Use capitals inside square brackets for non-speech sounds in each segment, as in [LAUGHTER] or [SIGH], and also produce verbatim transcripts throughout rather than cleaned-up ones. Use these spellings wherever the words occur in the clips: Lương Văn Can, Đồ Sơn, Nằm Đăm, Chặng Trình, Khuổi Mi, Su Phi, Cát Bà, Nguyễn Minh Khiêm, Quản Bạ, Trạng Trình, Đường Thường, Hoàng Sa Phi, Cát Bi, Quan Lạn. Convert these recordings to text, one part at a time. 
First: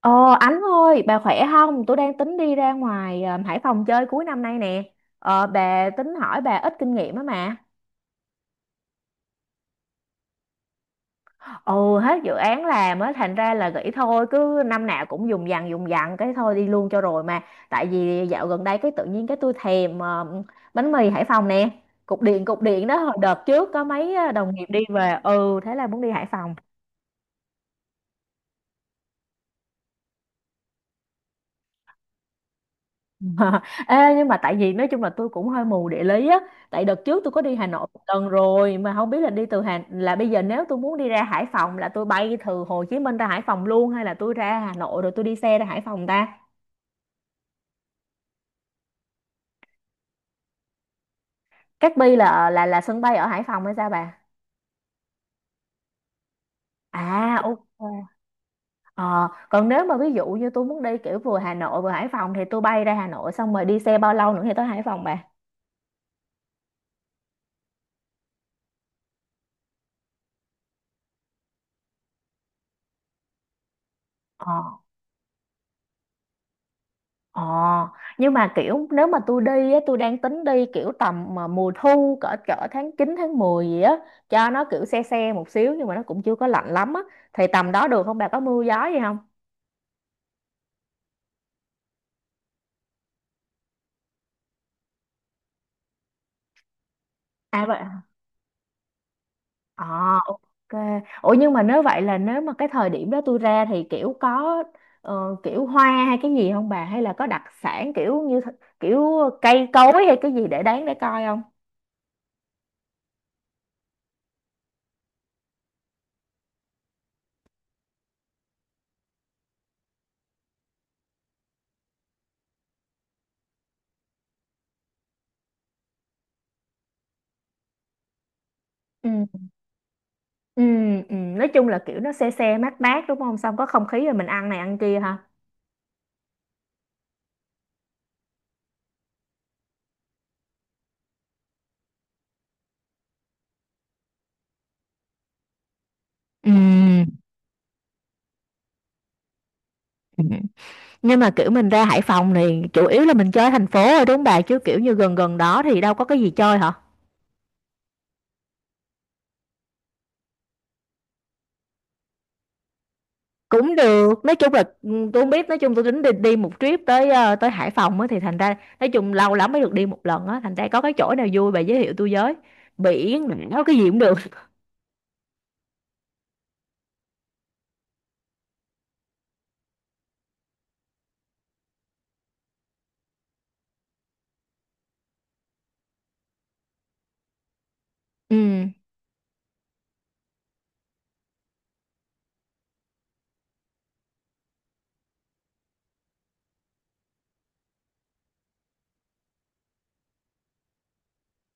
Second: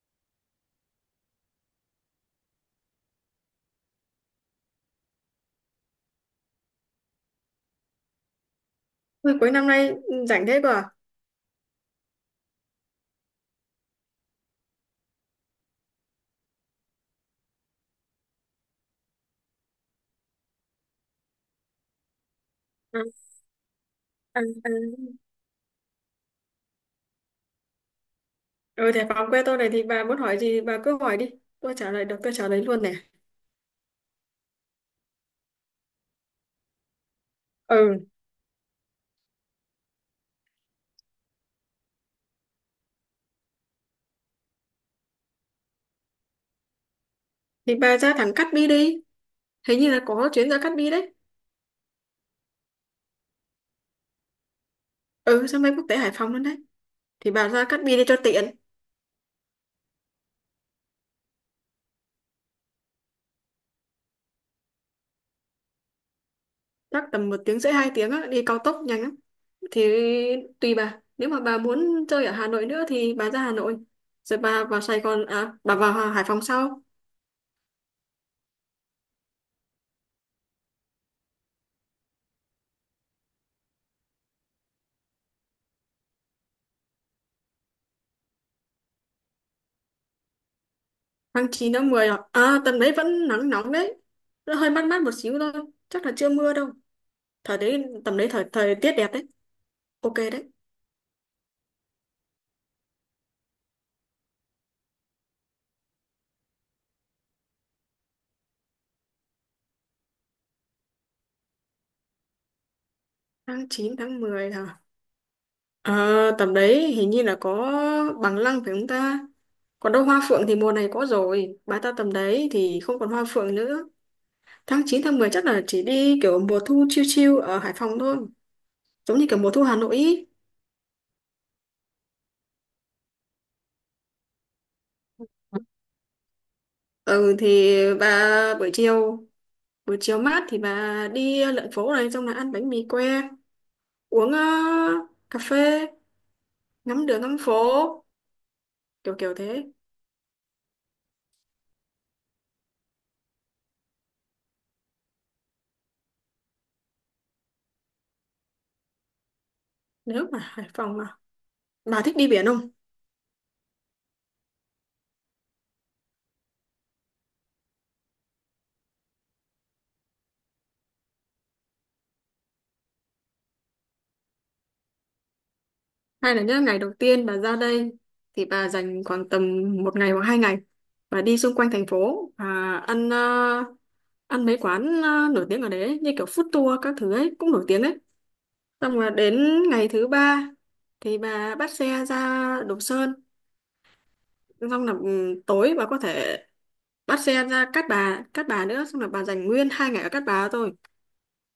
Ờ Ánh ơi, bà khỏe không? Tôi đang tính đi ra ngoài ờ, Hải Phòng chơi cuối năm nay nè. Ờ, bà tính hỏi bà ít kinh nghiệm á mà. Ôi, cuối năm nay ừ, rảnh thế cơ à? Ừ, hết dự án làm á, thành ra là nghĩ thôi, cứ năm nào cũng dùng dằng dùng dằng cái thôi đi luôn cho rồi mà. Tại vì dạo gần đây cái tự nhiên cái tôi thèm ờ, bánh mì Hải Phòng nè. Cục điện cục điện đó Ừ, hồi đợt trước có mấy ờ, ừ, đồng nghiệp ừ. đi về. Ừ, thế là muốn đi Hải Phòng. Ừ, thế phòng quê tôi này thì bà muốn hỏi gì bà cứ hỏi đi. Tôi trả lời được, tôi trả lời luôn này. [LAUGHS] Ờ, Ê, nhưng mà tại vì nói chung là tôi cũng hơi mù địa lý á, tại đợt trước tôi có đi Hà Nội Ừ, một lần rồi mà không biết là đi từ Hà là bây giờ nếu tôi muốn đi ra Hải Phòng là tôi bay từ Hồ Chí Minh ra Hải Phòng luôn hay là tôi ra Hà Nội rồi tôi đi xe ra Hải Phòng ta? thì bà ra thẳng Cát Bi đi. Hình như là có chuyến ra Cát Bi đấy. Cát Bi là là là sân bay ở Hải Phòng hay sao bà? Ừ, sân bay quốc tế Hải Phòng luôn đấy. Thì À, bà ok. ra Cát Bi đi cho tiện. Ờ, còn nếu mà ví dụ như tôi muốn đi kiểu vừa Hà Nội vừa Hải Phòng thì tôi bay ra Hà Nội xong rồi đi xe bao lâu nữa thì tới Hải Phòng, Chắc tầm một tiếng rưỡi hai tiếng á, đi cao tốc nhanh lắm. Thì tùy bà. Nếu mà bà muốn chơi ở Hà Nội nữa thì bà ra Hà Nội. Rồi bà bà? vào Sài Gòn, à, bà vào Hải Phòng sau. Ờ, nhưng mà kiểu nếu mà tôi đi á, tôi đang tính đi kiểu tầm mà mùa thu cỡ cỡ tháng chín tháng mười gì á, cho nó kiểu se se một xíu nhưng mà nó cũng chưa có lạnh lắm á, thì tầm đó được không bà, có mưa gió gì không? Tháng chín tháng mười à? À, tầm đấy vẫn nắng nóng đấy. Nó hơi mát mát một xíu thôi. Chắc là chưa mưa đâu. Thời À vậy đấy, hả? tầm đấy thời thời tiết đẹp đấy. Ờ, Ok đấy. ok. Ủa nhưng mà nếu vậy là nếu mà cái thời điểm đó tôi ra thì kiểu có ờ, kiểu hoa hay cái gì không bà, hay là có đặc sản kiểu như th- kiểu cây cối hay cái gì để đáng để coi không? Tháng chín tháng mười hả? Ờ, tầm đấy hình như là có bằng lăng phải không ta? Còn đâu hoa phượng thì mùa này có rồi. Bà ta tầm đấy thì không còn hoa phượng nữa. Tháng chín tháng mười chắc là chỉ đi kiểu mùa thu chill chill ở Hải Phòng thôi. Giống như kiểu Ừ. mùa thu Hà Nội ý. Ừ, ừ, nói chung là kiểu nó se se mát mát đúng không? Xong có không khí rồi mình ăn này ăn kia ha. Ừ, thì bà buổi chiều buổi chiều mát thì bà đi lượn phố này, xong là ăn bánh mì que, uống ờ, cà phê, Ừ, ngắm đường ngắm phố, kiểu kiểu thế. ừ. Nhưng mà kiểu mình ra Hải Phòng thì chủ yếu là mình chơi thành phố rồi đúng không bà, chứ kiểu như gần gần đó thì đâu có cái gì chơi hả? Nếu mà Hải Phòng mà bà thích đi biển không? Cũng được, nói chung là ừ, tôi không biết, nói chung tôi tính đi, đi một trip tới ờ, tới Hải Phòng á thì thành ra nói chung lâu lắm mới được đi một lần á, thành ra có cái chỗ nào vui bà giới thiệu tôi với. Biển, đảo cái gì cũng được. Hay là những ngày đầu tiên bà ra đây thì bà dành khoảng tầm một ngày hoặc hai ngày và đi xung quanh thành phố và ăn ờ, ăn mấy quán ờ, nổi tiếng ở đấy ấy, như kiểu food tour các thứ ấy cũng nổi tiếng đấy. Ừ, Xong rồi đến ngày thứ ba thì bà bắt xe ra Đồ Sơn, xong là ừ, tối bà có thể bắt xe ra Cát Bà Cát Bà nữa, xong là bà dành nguyên hai ngày ở Cát Bà thôi.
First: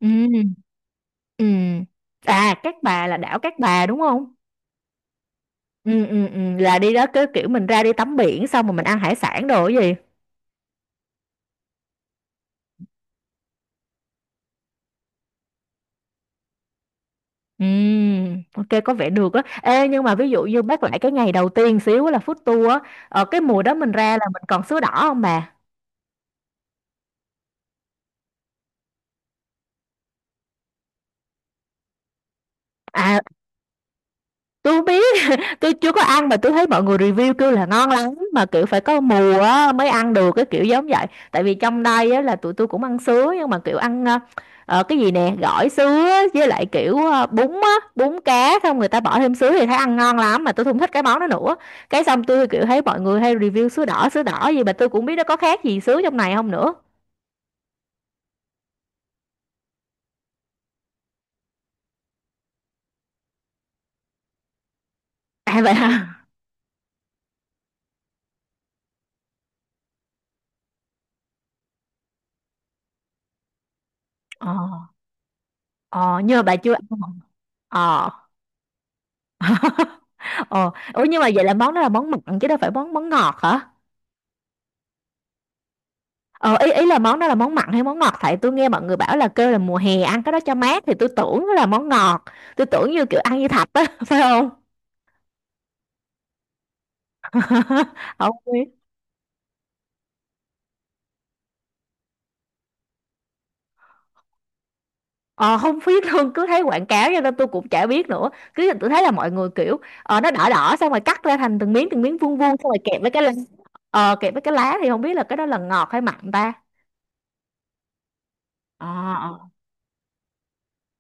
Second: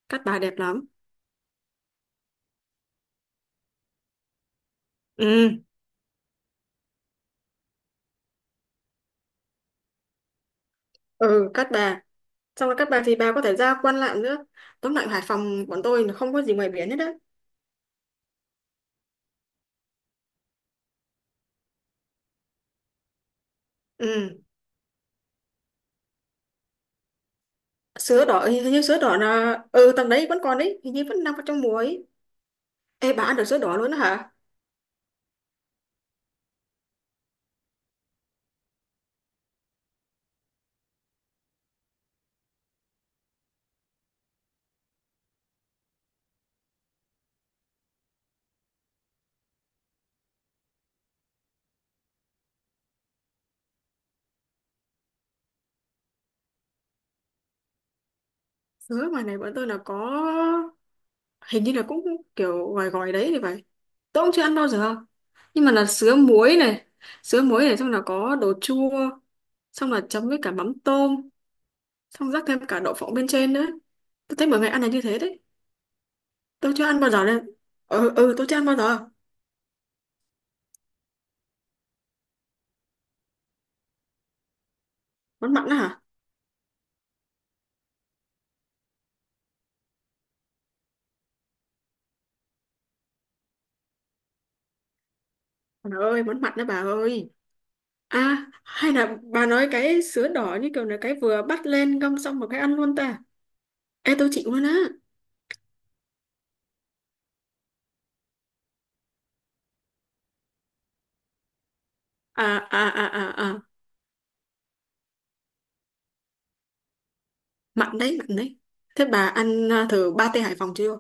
ừ, Cát Bà đẹp lắm. ừ. À, Cát Bà là đảo Cát Bà đúng không? Ừ, Ừ, ừ, ừ. Là đi đó cứ kiểu mình ra đi tắm biển xong rồi mình ăn hải sản đồ cái gì? ừ, Cát Bà. Xong rồi Cát Bà thì bà có thể ra Quan Lạn nữa. Tóm lại Hải Phòng bọn tôi là không có gì ngoài biển hết đấy. Ừm, ok có vẻ được á. Ê nhưng mà ví dụ như bác lại cái ngày đầu tiên xíu là food tour á, ở cái mùa đó mình ra là Ừ. mình còn sứa đỏ không bà? Sứa đỏ, hình hình như sứa đỏ là... Ừ, tầm đấy vẫn còn đấy. Hình như vẫn đang có trong mùa ấy. Ê, À, bà ăn được sứa đỏ luôn đó hả? tôi không biết. [LAUGHS] Tôi chưa có ăn mà tôi thấy mọi người review kêu là ngon lắm mà kiểu phải có mùa á, mới ăn được cái kiểu giống vậy. Tại vì trong đây á, là tụi tôi cũng ăn sứa nhưng mà kiểu ăn ờ, ờ, cái gì nè, gỏi sứa với lại kiểu ờ, bún á, bún cá xong người ta bỏ thêm sứa thì thấy ăn ngon lắm mà tôi không thích cái món đó nữa. Cái xong tôi kiểu thấy mọi người hay review sứa đỏ sứa đỏ gì mà tôi cũng biết nó có khác gì sứa trong này không nữa. Sứa ngoài này bọn tôi là có... Hình như là cũng kiểu gòi gòi đấy thì phải. Tôi cũng chưa ăn bao giờ. [LAUGHS] À Nhưng mà vậy là sứa hả? muối này. Sứa muối này xong là có đồ chua. Xong là chấm với cả mắm tôm. Xong rắc thêm cả đậu phộng bên trên nữa. Tôi thấy ờ mọi người ăn là như thế đấy. ờ nhưng mà bà chưa Tôi ăn. chưa ăn bao giờ nên Ờ. ừ ừ tôi chưa ăn bao giờ. [LAUGHS] Ờ, ủa nhưng mà vậy là món đó là món mặn chứ đâu phải món món ngọt hả? Món mặn đó hả? Ờ, ý ý là món đó là món mặn hay món ngọt, tại tôi nghe mọi người bảo là kêu là mùa hè ăn cái đó cho mát thì tôi tưởng nó là món ngọt. Tôi tưởng như kiểu ăn như thạch á, [LAUGHS] phải không? Bà ơi, món mặn đó bà ơi. [LAUGHS] Không À biết. hay là bà nói cái sứa đỏ như kiểu là cái vừa bắt lên ngâm xong một cái ăn luôn ta? Ê, tôi chịu luôn á. Ờ, không biết luôn, cứ thấy quảng cáo cho nên tôi cũng chả biết nữa, cứ tôi thấy là mọi người kiểu ờ, nó đỏ đỏ xong rồi cắt ra thành từng miếng từng miếng vuông vuông À, xong rồi à, kẹp à, với cái à, lá. à, Ờ, kẹp với cái lá thì không biết là cái đó là ngọt hay mặn ta. mặn đấy, mặn đấy. Thế bà Ờ. ăn à, thử ba tê Hải Phòng chưa?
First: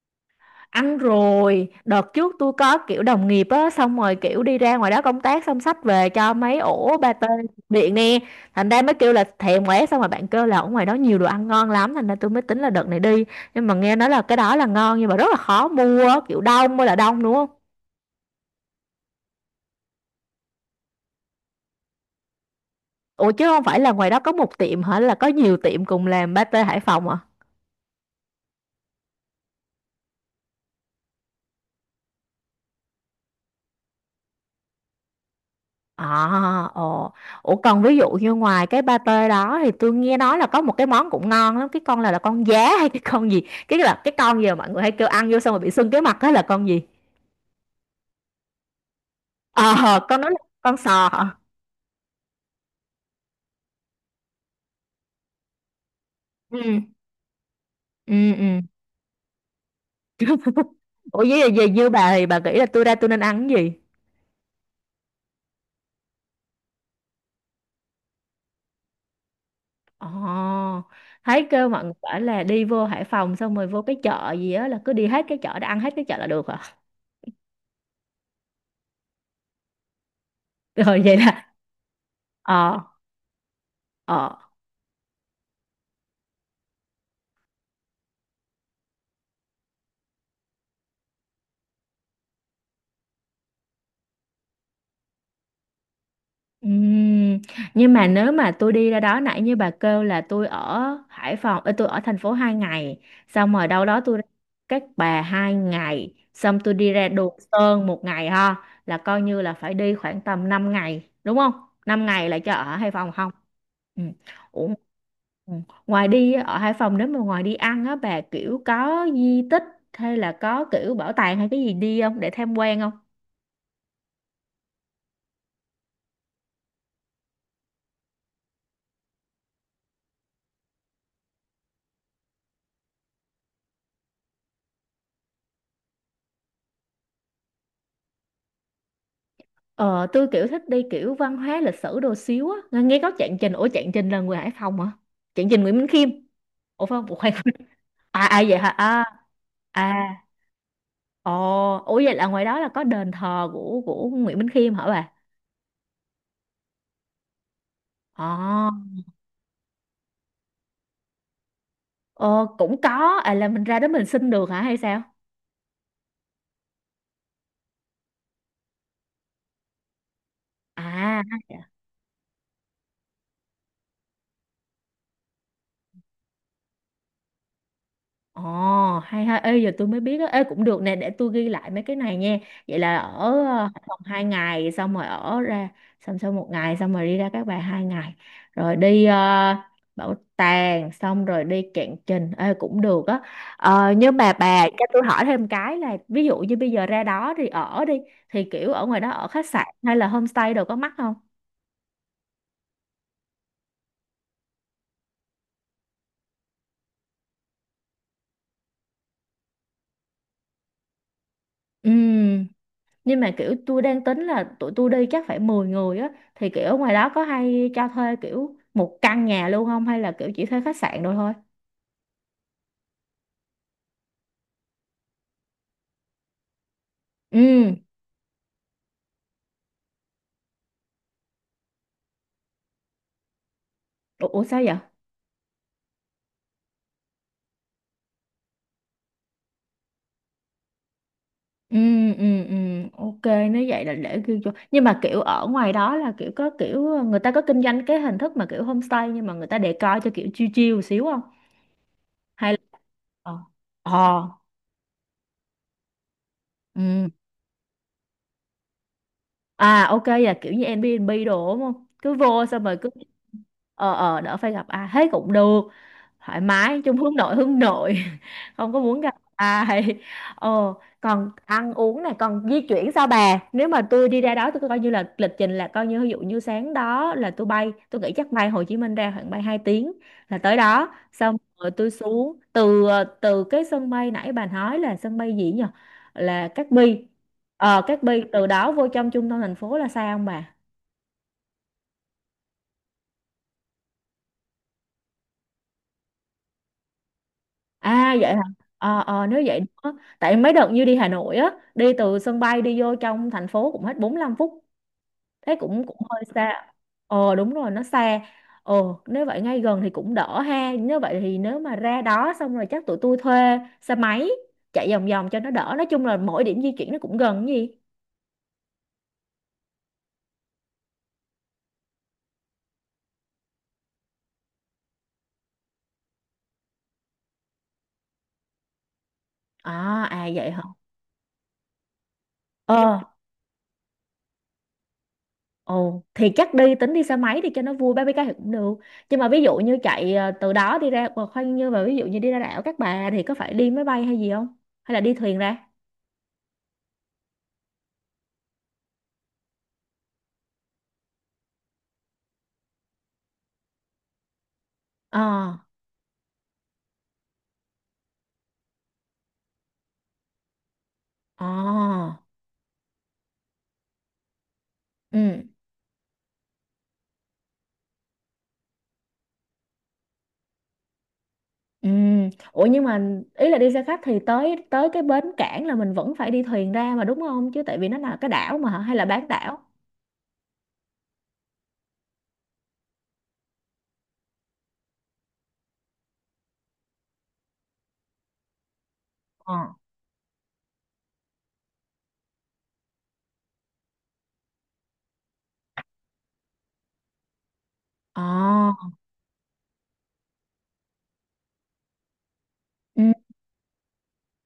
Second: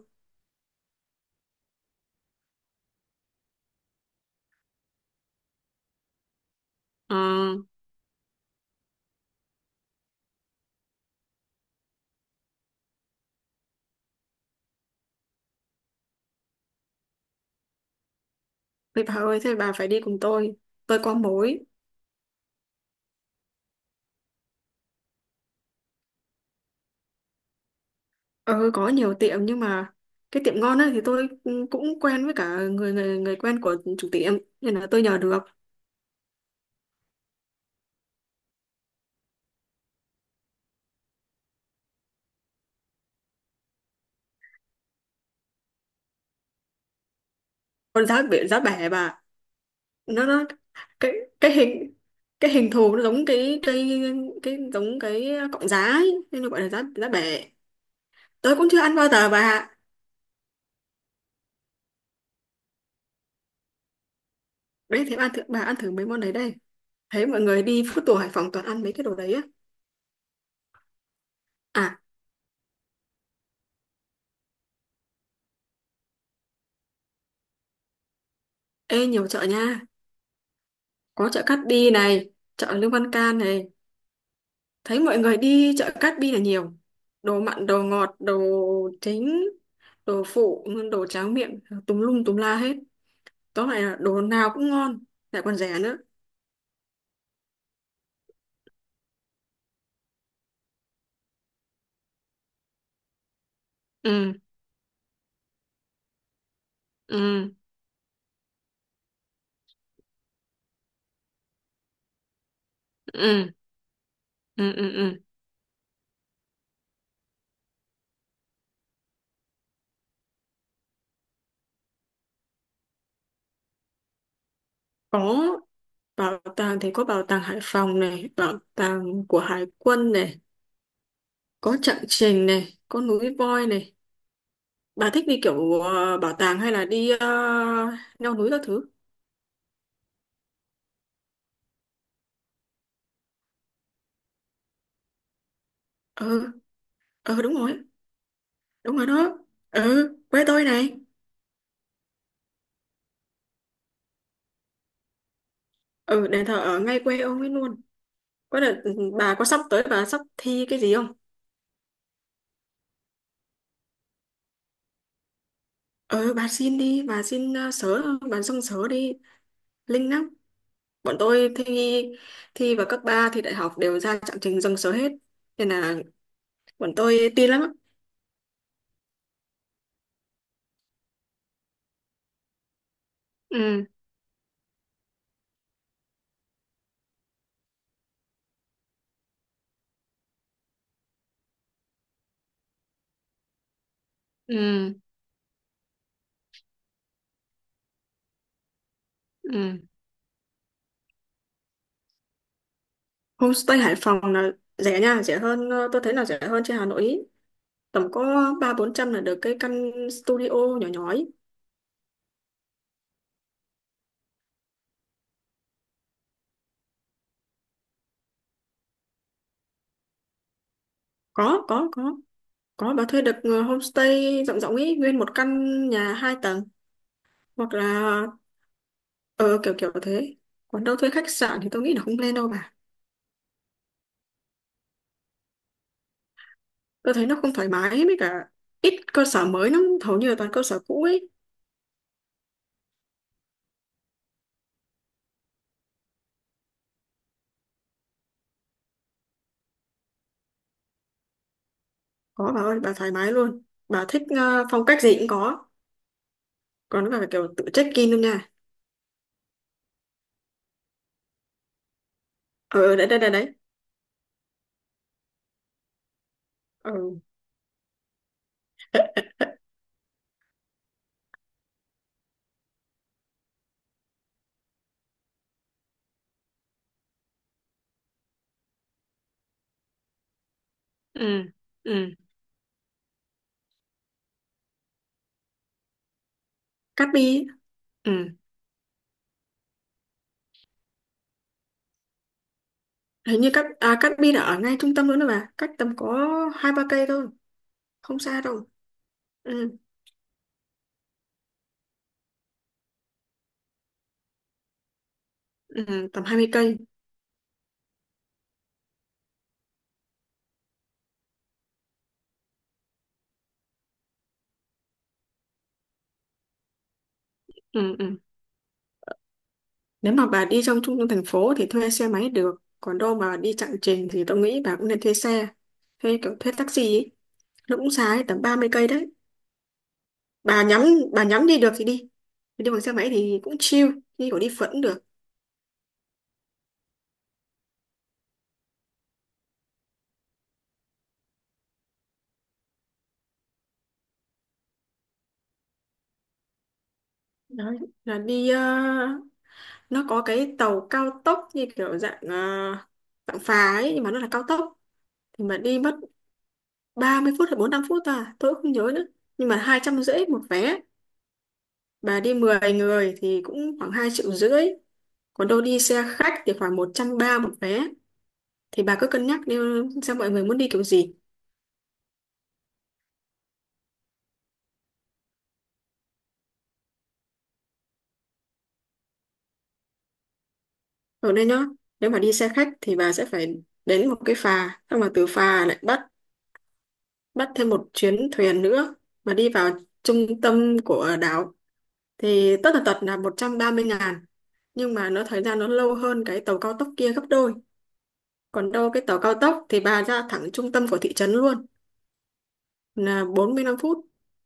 Ăn rồi, đợt trước tôi có kiểu đồng nghiệp á, xong rồi kiểu đi ra ngoài đó công tác xong xách về cho mấy ổ ờ pate điện nè. Thành ra mới kêu là thèm quá, xong rồi bạn kêu là ở ngoài đó nhiều đồ ăn ngon lắm, thành ra tôi mới tính là đợt này đi. Nhưng mà nghe nói là cái đó là ngon nhưng mà rất là khó mua á, kiểu đông mới là đông đúng không? Vậy bà ơi, thế bà phải đi cùng tôi tôi có mối. Ủa chứ không phải là ngoài đó có một tiệm hả, là có nhiều tiệm cùng làm pate Hải Phòng? Ừ, có nhiều tiệm nhưng mà cái tiệm ngon á thì tôi ừ, cũng quen với cả người người người quen của chủ tiệm, nên là tôi nhờ được. À, ồ. Ủa còn ví dụ như ngoài cái pate đó thì tôi nghe nói là có một cái món cũng ngon lắm, cái con là là con giá hay cái con gì? Cái là cái con gì mà mọi người hay kêu ăn vô xong rồi bị sưng cái mặt đó là con gì? Còn giá biển giá bẻ bà. Ờ, con nó nói là nó con sò cái hả? cái hình cái hình thù nó giống cái cây, cái giống cái cọng giá ấy. Nên nó gọi là Ừ, giá giá bể. ừ, Tôi ừ. cũng chưa ăn bao giờ bà ạ. [LAUGHS] Ủa với về như bà thì bà nghĩ là tôi ra tôi nên ăn cái gì? Đấy, thế bà ăn thử bà ăn thử mấy món đấy đây. Thấy mọi người đi food tour Hải Phòng toàn ăn mấy cái đồ đấy á. Ồ, thấy kêu mọi người À, bảo là đi vô Hải Phòng xong rồi vô cái chợ gì á, là cứ đi hết cái chợ đó ăn hết cái chợ là được hả? ê, nhiều chợ nha. [LAUGHS] Rồi vậy Có chợ là Cát Bi này, chợ ờ, Lương Văn Can này. ờ. Thấy mọi người đi chợ Cát Bi là nhiều, đồ mặn đồ ngọt, đồ chính đồ phụ, đồ tráng miệng tùm lum tùm la hết. Tóm lại là đồ nào cũng ngon, lại còn rẻ nữa. Ừm, nhưng mà nếu mà tôi đi ra đó nãy như bà kêu là tôi ở Hải Phòng, ờ, tôi ở thành phố hai ngày, xong rồi đâu đó tôi ra Ừ, Cát Bà hai ngày, xong tôi đi ra Đồ ừ, Sơn một ngày ha, là coi như là phải đi khoảng tầm năm ngày, đúng không? Năm ngày là cho ở Hải Phòng không? ừ, Ừ. Ủa, ừ, ừ, ừ. ừ. Ngoài đi ở Hải Phòng nếu mà ngoài đi ăn á bà kiểu có di tích hay là có kiểu bảo tàng hay cái gì đi không để tham quan không? Có, bảo tàng thì có bảo tàng Hải Phòng này, bảo tàng của Hải quân này, có Chặng Trình này, có núi voi này. Bà thích đi kiểu ờ, bảo tàng hay là đi ờ, leo núi các thứ? Ờ, tôi kiểu thích đi kiểu văn hóa lịch sử đồ xíu á. Nghe nghe có Trạng Trình, ủa Trạng Trình là người Hải Phòng hả? Trạng Trình Nguyễn Minh Khiêm. Ừ, Ủa phải không? Ủa, khoan. ừ, đúng rồi. [LAUGHS] À, à vậy hả? Đúng À, rồi đó. Ừ, à. quê tôi này. Ồ, ủa vậy là ngoài đó là có đền thờ của của Nguyễn Minh Khiêm hả bà? Ừ, đền thờ ở ngay quê ông ấy luôn. Có Ờ, đợt ừ, bà có sắp tới bà sắp thi cái gì không? ờ cũng có, à là mình ra đó mình xin được hả hay sao? Ừ, bà xin đi, bà xin uh, sớ, bà xong sớ đi, linh lắm. Bọn À. tôi thi thi vào cấp ba thì đại học đều ra trạng trình dân số hết, nên là bọn tôi tin lắm á. Ồ, hay ha, ê giờ tôi mới biết á, ê cũng được nè, để tôi ghi lại mấy cái này nha. Vậy là ở ờ, Hải Ừ, Phòng hai ngày, xong rồi ở ra, xong sau một ngày, xong rồi đi ra Các Bà hai ngày, rồi đi ờ, bảo tàng, xong rồi đi Cạn Trình, ê cũng được á. Ờ, nhưng mà bà cho ừ, tôi hỏi thêm cái là, ví dụ như bây giờ ra đó thì ở đi, thì kiểu ở ngoài đó ở khách sạn ừ. hay là homestay đồ có mắc không? Homestay Hải Phòng là rẻ nha, rẻ hơn ờ, tôi thấy là rẻ hơn trên Hà Nội ý. Tầm có ba bốn trăm là được cái căn studio nhỏ nhỏ ấy. Ừ. Nhưng mà kiểu tôi đang tính là tụi tôi đi chắc phải mười người á, thì kiểu ở ngoài đó có hay cho thuê kiểu một căn nhà luôn không, hay là kiểu chỉ thuê khách sạn rồi thôi? có có có có bà thuê được ờ, homestay rộng rộng ấy, nguyên một căn nhà hai tầng, Ừ. hoặc là ờ kiểu kiểu thế. Còn đâu thuê khách sạn thì tôi nghĩ là không lên đâu bà. Ủa, ủa sao vậy? Tôi thấy nó không thoải mái ấy, với cả ít cơ sở mới lắm, hầu như là toàn cơ sở cũ ấy. Ừ, ừ, ừ. Ok. Nếu vậy là để ghi vô, nhưng mà kiểu ở ngoài đó là kiểu có kiểu người ta có kinh doanh cái hình thức mà kiểu homestay nhưng mà người ta decor cho kiểu chill chill một xíu không? Hay Có bà là ơi, bà thoải mái ờ, luôn. Bà thích ờ, ờ, phong cách gì cũng có. ừ. Còn nó là kiểu tự check in luôn nha. À ok, là kiểu như Airbnb đồ đúng không, cứ vô xong rồi Ờ, cứ ờ, đấy đấy đấy đấy. ờ ờ đỡ phải gặp ai hết cũng được, thoải mái Ờ. chung, hướng nội hướng nội. [LAUGHS] Không có muốn gặp ai. Ờ, còn ăn uống này còn di chuyển sao bà, nếu mà tôi đi ra đó tôi coi như là lịch trình là coi như ví dụ như sáng đó là tôi bay, tôi nghĩ chắc bay Hồ Chí Minh ra khoảng bay hai tiếng là tới đó, xong Ừ, rồi tôi ừ. xuống từ từ cái sân bay nãy bà nói là sân bay gì nhỉ, là Cát Bi? Cát Bi. Ờ, Cát Ừ, Bi từ đó vô trong trung tâm thành phố là sao không bà? hình như Cát à, Cát Bi là ở ngay trung tâm luôn đó bà, cách tầm có hai ba cây thôi, À không vậy xa hả? đâu. Ờ, ờ nếu vậy Ừ, đó. Tại mấy đợt như đi Hà Nội á, đi từ sân bay đi vô trong thành phố cũng hết bốn lăm phút. Thế cũng cũng ừ, hơi tầm hai mươi xa. cây Ờ đúng rồi, nó xa. Ờ, nếu vậy ngay gần thì cũng đỡ ha. Nếu vậy thì nếu mà ra đó xong rồi chắc tụi tôi thuê xe máy chạy vòng vòng cho nó đỡ. Nói chung là mỗi điểm di chuyển nó cũng gần cái gì. Ừ, ừ. Nếu mà bà đi trong trung tâm thành phố thì thuê xe máy được, còn đâu mà đi chặng trình thì tôi nghĩ bà cũng nên thuê xe thuê kiểu thuê taxi ấy. Nó cũng xa đấy, tầm ba mươi cây đấy. À à vậy hả? Bà nhắm bà nhắm đi được thì đi. Đi bằng xe Ờ. máy thì cũng chill, đi kiểu đi phượt cũng được. Ồ, thì chắc đi tính đi xe máy thì cho nó vui ba mươi cây thì cũng được. Nhưng mà ví dụ như chạy ờ, từ đó đi ra ờ, khoan, như mà ví dụ như đi ra đảo Cát Bà thì có phải đi máy bay hay gì không? Hay là đi thuyền ra? Đấy là đi ờ, nó có cái tàu cao tốc như kiểu dạng ờ, dạng phà ấy nhưng mà nó là cao tốc. Ờ, Thì mà đi mất ba mươi phút hay bốn lăm phút à, tôi cũng không nhớ nữa, nhưng mà hai trăm rưỡi một vé. ờ. Bà đi mười người thì cũng khoảng hai triệu rưỡi. Ừ, Còn đâu đi xe khách thì khoảng một trăm ba một vé. Thì bà cứ cân nhắc đi, xem mọi người muốn đi kiểu gì. ừ. Ủa nhưng mà ý là đi xe khách thì tới tới cái bến cảng là mình vẫn phải đi thuyền ra mà đúng không? Chứ tại vì nó là cái đảo mà hả? Hay là bán đảo? Ở đây nhá, nếu mà đi xe khách thì bà sẽ phải đến một cái phà, xong rồi từ phà lại bắt bắt thêm một chuyến thuyền nữa mà đi Ờ. vào trung tâm của đảo, thì tất tần tật là một trăm ba mươi ngàn, nhưng mà nó thời gian nó lâu hơn cái tàu cao tốc kia gấp đôi. Ờ. Còn đâu cái tàu cao tốc thì bà ra thẳng trung tâm của thị trấn luôn, Ừ. là bốn mươi lăm phút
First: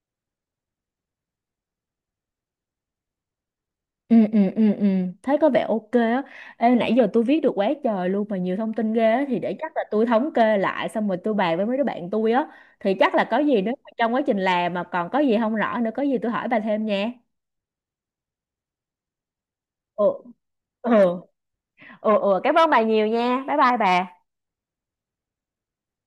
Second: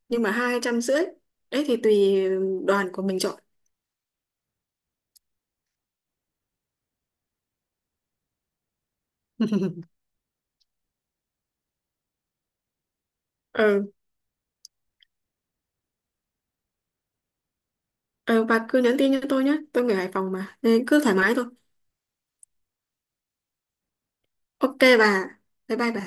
nhưng mà hai trăm rưỡi. Đấy thì tùy đoàn của mình chọn. Ừ, ừ, ừ, ừ. Thấy có vẻ ok á. Ê, nãy giờ tôi viết được quá trời luôn mà nhiều thông tin ghê á. Thì để chắc là [LAUGHS] tôi thống kê lại xong rồi tôi bàn với mấy đứa bạn tôi á. Thì chắc là có gì, nếu mà Ừ, trong quá trình làm mà còn có gì không rõ nữa, có gì tôi hỏi bà thêm nha. ừ, bà cứ nhắn tin cho tôi nhé, tôi người Ừ. Hải Phòng mà, nên cứ thoải Ừ. mái thôi. Ừ, ừ. Cảm ơn bà nhiều nha. Bye bye bà. Ok bà, bye bye bà.